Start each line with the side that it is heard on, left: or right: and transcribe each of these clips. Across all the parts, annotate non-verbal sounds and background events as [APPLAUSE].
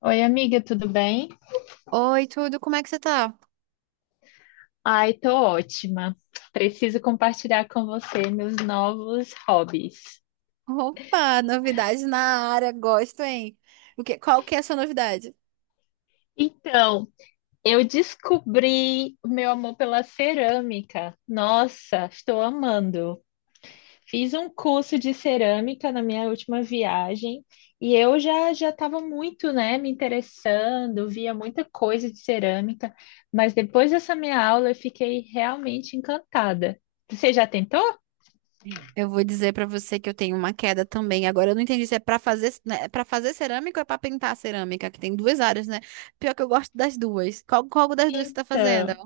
left: Oi, amiga, tudo bem?
right: Oi, tudo, como é que você tá?
left: Ai, tô ótima. Preciso compartilhar com você meus novos hobbies.
right: Opa, novidade na área, gosto, hein? Qual que é a sua novidade?
left: Então, eu descobri o meu amor pela cerâmica. Nossa, estou amando. Fiz um curso de cerâmica na minha última viagem e eu já já estava muito, né, me interessando, via muita coisa de cerâmica, mas depois dessa minha aula eu fiquei realmente encantada. Você já tentou?
right: Eu vou dizer pra você que eu tenho uma queda também. Agora eu não entendi se é né, para fazer cerâmica ou é pra pintar cerâmica, que tem duas áreas, né? Pior que eu gosto das duas. Qual das duas você tá fazendo?
left: Então,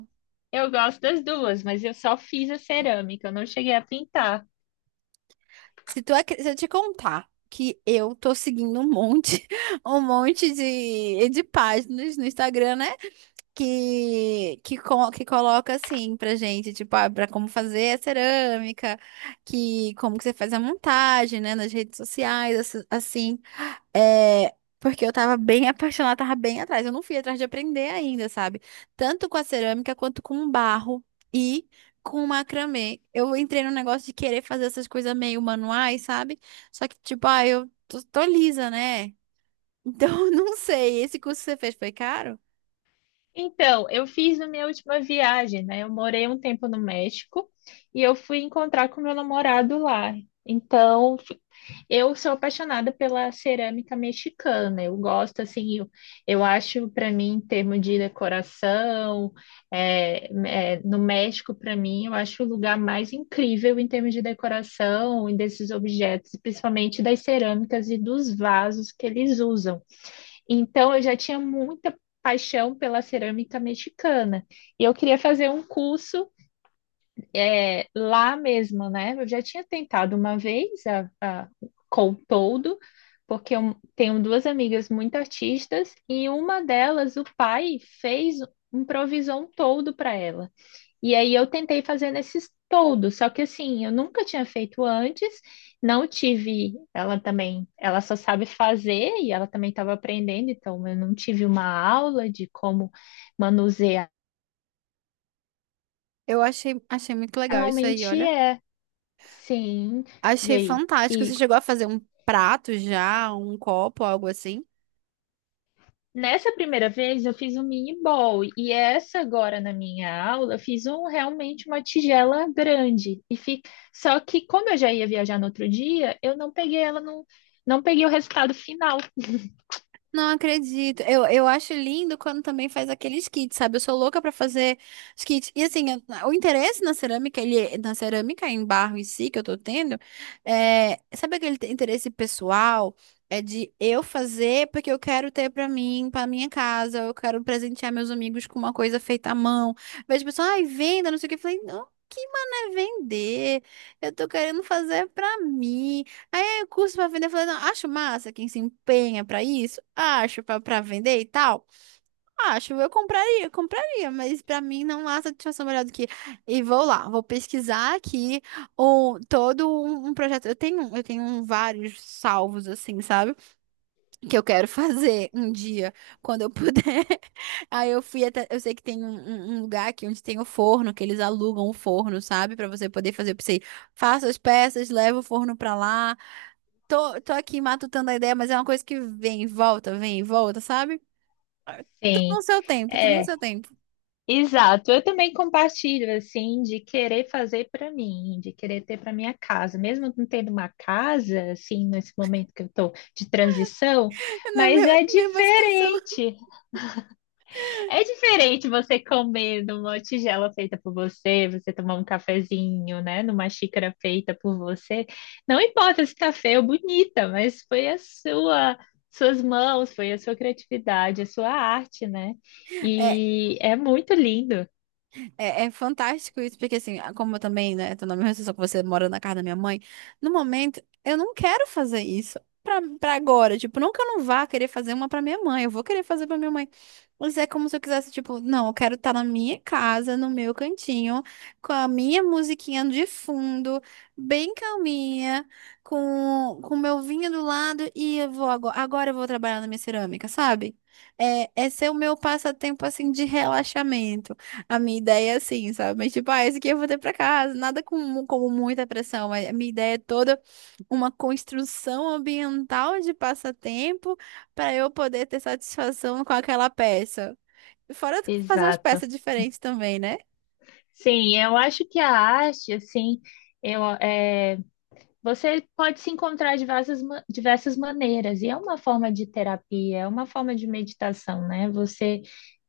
left: eu gosto das duas, mas eu só fiz a cerâmica, eu não cheguei a pintar.
right: Se tu acre- se eu te contar que eu tô seguindo um monte, [LAUGHS] um monte de páginas no Instagram, né? Que coloca assim pra gente, tipo, pra como fazer a cerâmica, que como que você faz a montagem, né, nas redes sociais, assim, porque eu tava bem apaixonada, tava bem atrás, eu não fui atrás de aprender ainda, sabe? Tanto com a cerâmica quanto com barro e com macramê. Eu entrei no negócio de querer fazer essas coisas meio manuais, sabe? Só que, tipo, eu tô lisa, né? Então, [LAUGHS] eu não sei, esse curso que você fez foi caro?
left: Então, eu fiz na minha última viagem, né? Eu morei um tempo no México e eu fui encontrar com meu namorado lá. Então, eu sou apaixonada pela cerâmica mexicana. Eu gosto, assim, eu acho, para mim, em termos de decoração, é, no México, para mim, eu acho o lugar mais incrível em termos de decoração e desses objetos, principalmente das cerâmicas e dos vasos que eles usam. Então, eu já tinha muita paixão pela cerâmica mexicana. E eu queria fazer um curso lá mesmo, né? Eu já tinha tentado uma vez a com todo, porque eu tenho duas amigas muito artistas e uma delas, o pai, fez improvisou um toldo para ela. E aí eu tentei fazer nesses toldos, só que assim, eu nunca tinha feito antes, não tive, ela também, ela só sabe fazer e ela também estava aprendendo, então eu não tive uma aula de como manusear.
right: Eu achei muito legal isso aí,
left: Normalmente
right: olha.
left: é, sim, e
right: Achei
left: aí?
right: fantástico.
left: E
right: Você chegou a fazer um prato já, um copo, algo assim?
left: nessa primeira vez eu fiz um mini bowl, e essa agora na minha aula eu fiz um realmente uma tigela grande. E fi... Só que como eu já ia viajar no outro dia, eu não peguei o resultado final.
right: Não acredito. Eu acho lindo quando também faz aqueles kits, sabe? Eu sou louca pra fazer os kits. E assim, o interesse na cerâmica, ele, na cerâmica em barro em si que eu tô tendo, sabe aquele interesse pessoal? É de eu fazer porque eu quero ter pra mim, pra minha casa, eu quero presentear meus amigos com uma coisa feita à mão. Vejo pessoal, ai, venda, não sei o que. Eu falei, não, que mano é vender? Eu tô querendo fazer pra mim curso para vender, eu falei, não, acho massa quem se empenha para isso, acho para vender e tal. Acho, eu compraria, compraria, mas para mim não há satisfação melhor do que e vou lá, vou pesquisar aqui o todo um projeto. Eu tenho vários salvos assim, sabe? Que eu quero fazer um dia quando eu puder. [LAUGHS] Aí eu fui até, eu sei que tem um lugar aqui onde tem o forno, que eles alugam o forno, sabe? Para você poder fazer, eu pensei, faço as peças, levo o forno para lá. Tô aqui matutando a ideia, mas é uma coisa que vem e volta, sabe? Tudo no
left: Sim.
right: seu tempo, tudo no
left: É,
right: seu tempo.
left: exato. Eu também compartilho assim de querer fazer para mim, de querer ter para minha casa, mesmo não tendo uma casa assim nesse momento que eu estou de transição,
right: [LAUGHS] Na
left: mas
right: mesma,
left: é
right: mesma situação.
left: diferente. É diferente você comer numa tigela feita por você, você tomar um cafezinho, né, numa xícara feita por você. Não importa se tá feia ou bonita, mas foi a sua, suas mãos, foi a sua criatividade, a sua arte, né?
right: É,
left: E é muito lindo.
right: é fantástico isso, porque assim, como eu também, né, tô na mesma situação que você, morando na casa da minha mãe, no momento, eu não quero fazer isso pra agora. Tipo, não que eu não vá querer fazer uma pra minha mãe, eu vou querer fazer pra minha mãe. Mas é como se eu quisesse, tipo, não, eu quero estar na minha casa, no meu cantinho, com a minha musiquinha de fundo, bem calminha, com o meu vinho do lado, e eu vou agora, agora eu vou trabalhar na minha cerâmica, sabe? Esse é o meu passatempo, assim, de relaxamento. A minha ideia é assim, sabe? Mas tipo, esse aqui eu vou ter pra casa. Nada como muita pressão. Mas a minha ideia é toda uma construção ambiental de passatempo para eu poder ter satisfação com aquela peça. Fora fazer umas
left: Exato.
right: peças diferentes também, né?
left: Sim, eu acho que a arte, assim, eu, é, você pode se encontrar de diversas maneiras, e é uma forma de terapia, é uma forma de meditação, né? Você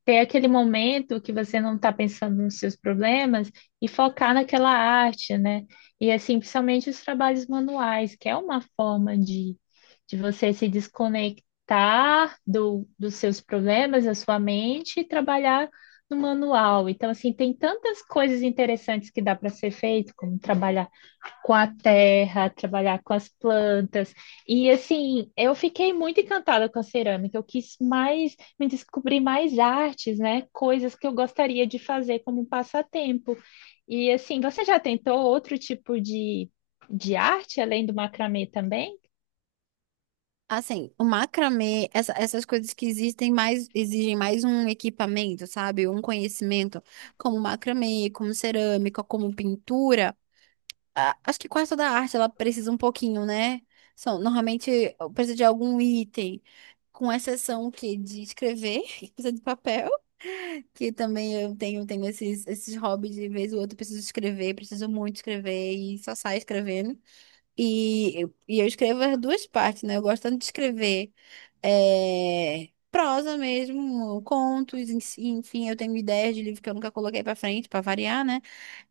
left: ter aquele momento que você não está pensando nos seus problemas e focar naquela arte, né? E assim, principalmente os trabalhos manuais, que é uma forma de você se desconectar dos seus problemas, da sua mente, e trabalhar no manual. Então, assim, tem tantas coisas interessantes que dá para ser feito, como trabalhar com a terra, trabalhar com as plantas. E assim, eu fiquei muito encantada com a cerâmica. Eu quis mais me descobrir mais artes, né? Coisas que eu gostaria de fazer como um passatempo. E assim, você já tentou outro tipo de arte além do macramê também?
right: Assim, o macramê, essas coisas que exigem mais um equipamento, sabe? Um conhecimento, como macramê, como cerâmica, como pintura. Acho que quase toda arte ela precisa um pouquinho, né? Normalmente precisa de algum item, com exceção que de escrever, [LAUGHS] que precisa de papel, que também eu tenho esses hobbies de vez ou outra, preciso escrever, preciso muito escrever e só saio escrevendo. E eu escrevo as duas partes, né? Eu gosto tanto de escrever prosa mesmo, contos, enfim, eu tenho ideias de livro que eu nunca coloquei pra frente, pra variar, né?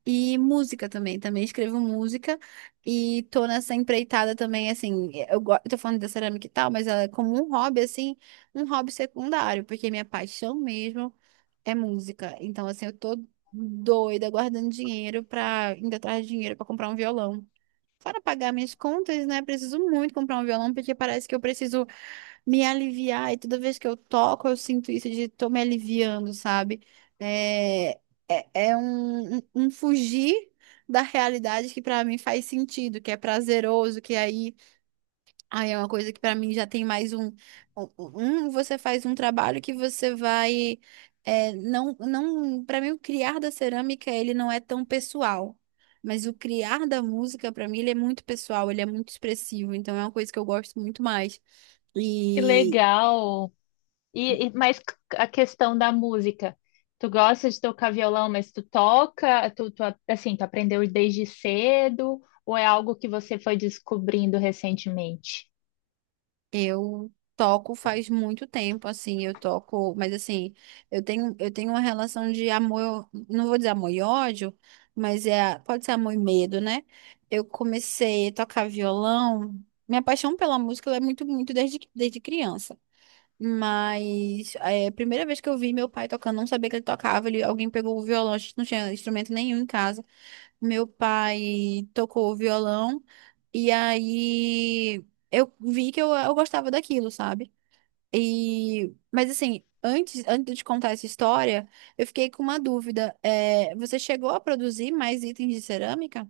right: E música também, também escrevo música e tô nessa empreitada também, assim, eu tô falando da cerâmica e tal, mas ela é como um hobby, assim, um hobby secundário, porque minha paixão mesmo é música. Então, assim, eu tô doida guardando dinheiro indo atrás de dinheiro pra comprar um violão. Para pagar minhas contas, né? Preciso muito comprar um violão, porque parece que eu preciso me aliviar. E toda vez que eu toco, eu sinto isso de tô me aliviando, sabe? É, é um fugir da realidade que para mim faz sentido, que é prazeroso, que aí Aí é uma coisa que pra mim já tem mais um, você faz um trabalho que você vai, não, não, para mim o criar da cerâmica ele não é tão pessoal, mas o criar da música pra mim ele é muito pessoal, ele é muito expressivo, então é uma coisa que eu gosto muito mais.
left: Que legal! E mais a questão da música. Tu gosta de tocar violão, mas tu toca, tu, tu, assim, tu aprendeu desde cedo, ou é algo que você foi descobrindo recentemente?
right: Eu toco faz muito tempo, assim, eu toco, mas assim, eu tenho uma relação de amor, não vou dizer amor e ódio, mas pode ser amor e medo, né? Eu comecei a tocar violão, minha paixão pela música ela é muito, muito desde criança. Mas a primeira vez que eu vi meu pai tocando, não sabia que ele tocava, alguém pegou o violão, a gente não tinha instrumento nenhum em casa. Meu pai tocou o violão e aí eu vi que eu gostava daquilo, sabe? E mas assim, antes de contar essa história, eu fiquei com uma dúvida. Você chegou a produzir mais itens de cerâmica?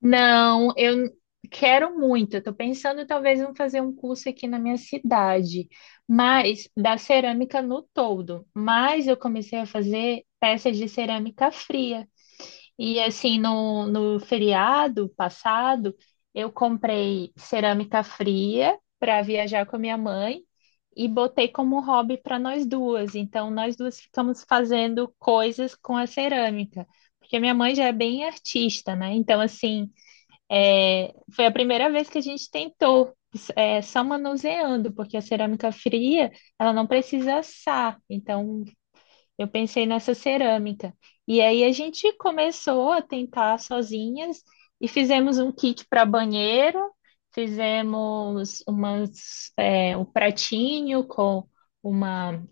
left: Não, eu quero muito. Eu tô pensando talvez em fazer um curso aqui na minha cidade, mas da cerâmica no todo. Mas eu comecei a fazer peças de cerâmica fria. E assim, no feriado passado, eu comprei cerâmica fria para viajar com a minha mãe e botei como hobby para nós duas. Então, nós duas ficamos fazendo coisas com a cerâmica, porque minha mãe já é bem artista, né? Então, assim, foi a primeira vez que a gente tentou, só manuseando, porque a cerâmica fria, ela não precisa assar. Então, eu pensei nessa cerâmica. E aí a gente começou a tentar sozinhas e fizemos um kit para banheiro, fizemos umas, um pratinho com uma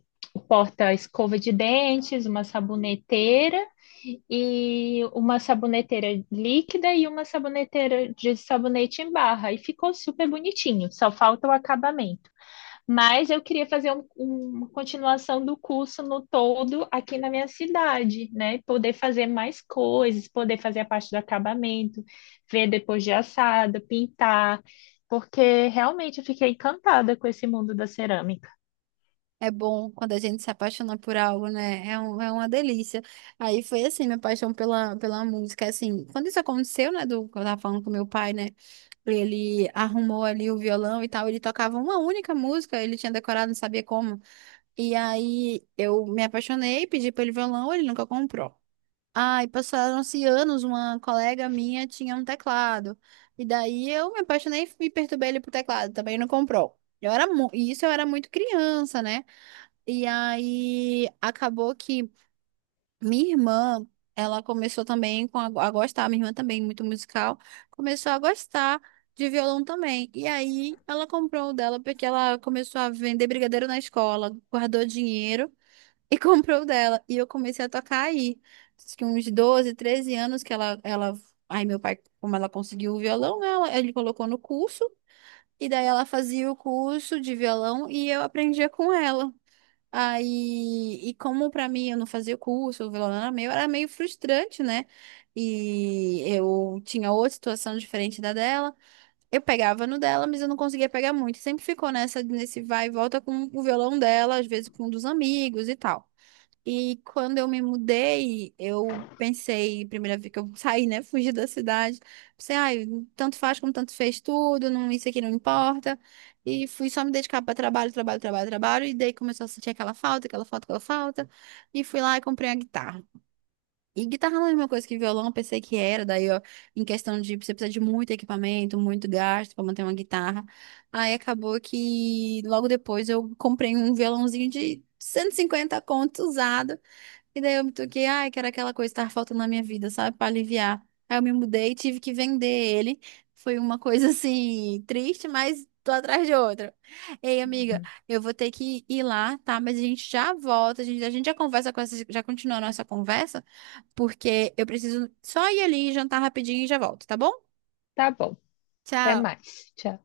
left: porta-escova de dentes, uma saboneteira e uma saboneteira líquida e uma saboneteira de sabonete em barra. E ficou super bonitinho, só falta o acabamento. Mas eu queria fazer uma continuação do curso no todo aqui na minha cidade, né? Poder fazer mais coisas, poder fazer a parte do acabamento, ver depois de assado, pintar, porque realmente eu fiquei encantada com esse mundo da cerâmica.
right: É bom quando a gente se apaixona por algo, né? É uma delícia. Aí foi assim, minha paixão pela música. Assim, quando isso aconteceu, né? Do que eu tava falando com meu pai, né? Ele arrumou ali o violão e tal. Ele tocava uma única música, ele tinha decorado, não sabia como. E aí eu me apaixonei, pedi pra ele violão, ele nunca comprou. Ai, passaram-se anos, uma colega minha tinha um teclado. E daí eu me apaixonei e perturbei ele pro teclado, também não comprou. E isso eu era muito criança, né? E aí acabou que minha irmã, ela começou também a gostar, minha irmã também muito musical, começou a gostar de violão também. E aí ela comprou o dela porque ela começou a vender brigadeiro na escola, guardou dinheiro e [LAUGHS] comprou o dela. E eu comecei a tocar aí. Acho que uns 12 13 anos que ela... Aí meu pai, como ela conseguiu o violão, ele colocou no curso. E daí ela fazia o curso de violão e eu aprendia com ela. Aí, e como pra mim eu não fazia o curso, o violão era meu, era meio frustrante, né? E eu tinha outra situação diferente da dela. Eu pegava no dela, mas eu não conseguia pegar muito. Sempre ficou nesse vai e volta com o violão dela, às vezes com um dos amigos e tal. E quando eu me mudei, eu pensei, primeira vez que eu saí, né, fugi da cidade, pensei, ai, tanto faz como tanto fez tudo, não, isso aqui não importa. E fui só me dedicar para trabalho, trabalho, trabalho, trabalho, e daí começou a sentir aquela falta, aquela falta, aquela falta, e fui lá e comprei a guitarra. E guitarra não é a mesma coisa que violão, eu pensei que era, daí ó, em questão de você precisa de muito equipamento, muito gasto para manter uma guitarra. Aí acabou que logo depois eu comprei um violãozinho de 150 conto usado. E daí eu me toquei, ai, que era aquela coisa que tava faltando na minha vida, sabe? Pra aliviar. Aí eu me mudei, e tive que vender ele. Foi uma coisa [LAUGHS] assim, triste, mas tô atrás de outra. Ei, amiga,
left: Uhum.
right: eu vou ter que ir lá, tá? Mas a gente já volta, a gente já conversa com essa, já continua a nossa conversa, porque eu preciso só ir ali, jantar rapidinho e já volto, tá bom?
left: Tá bom, até
right: Tchau.
left: mais. Tchau.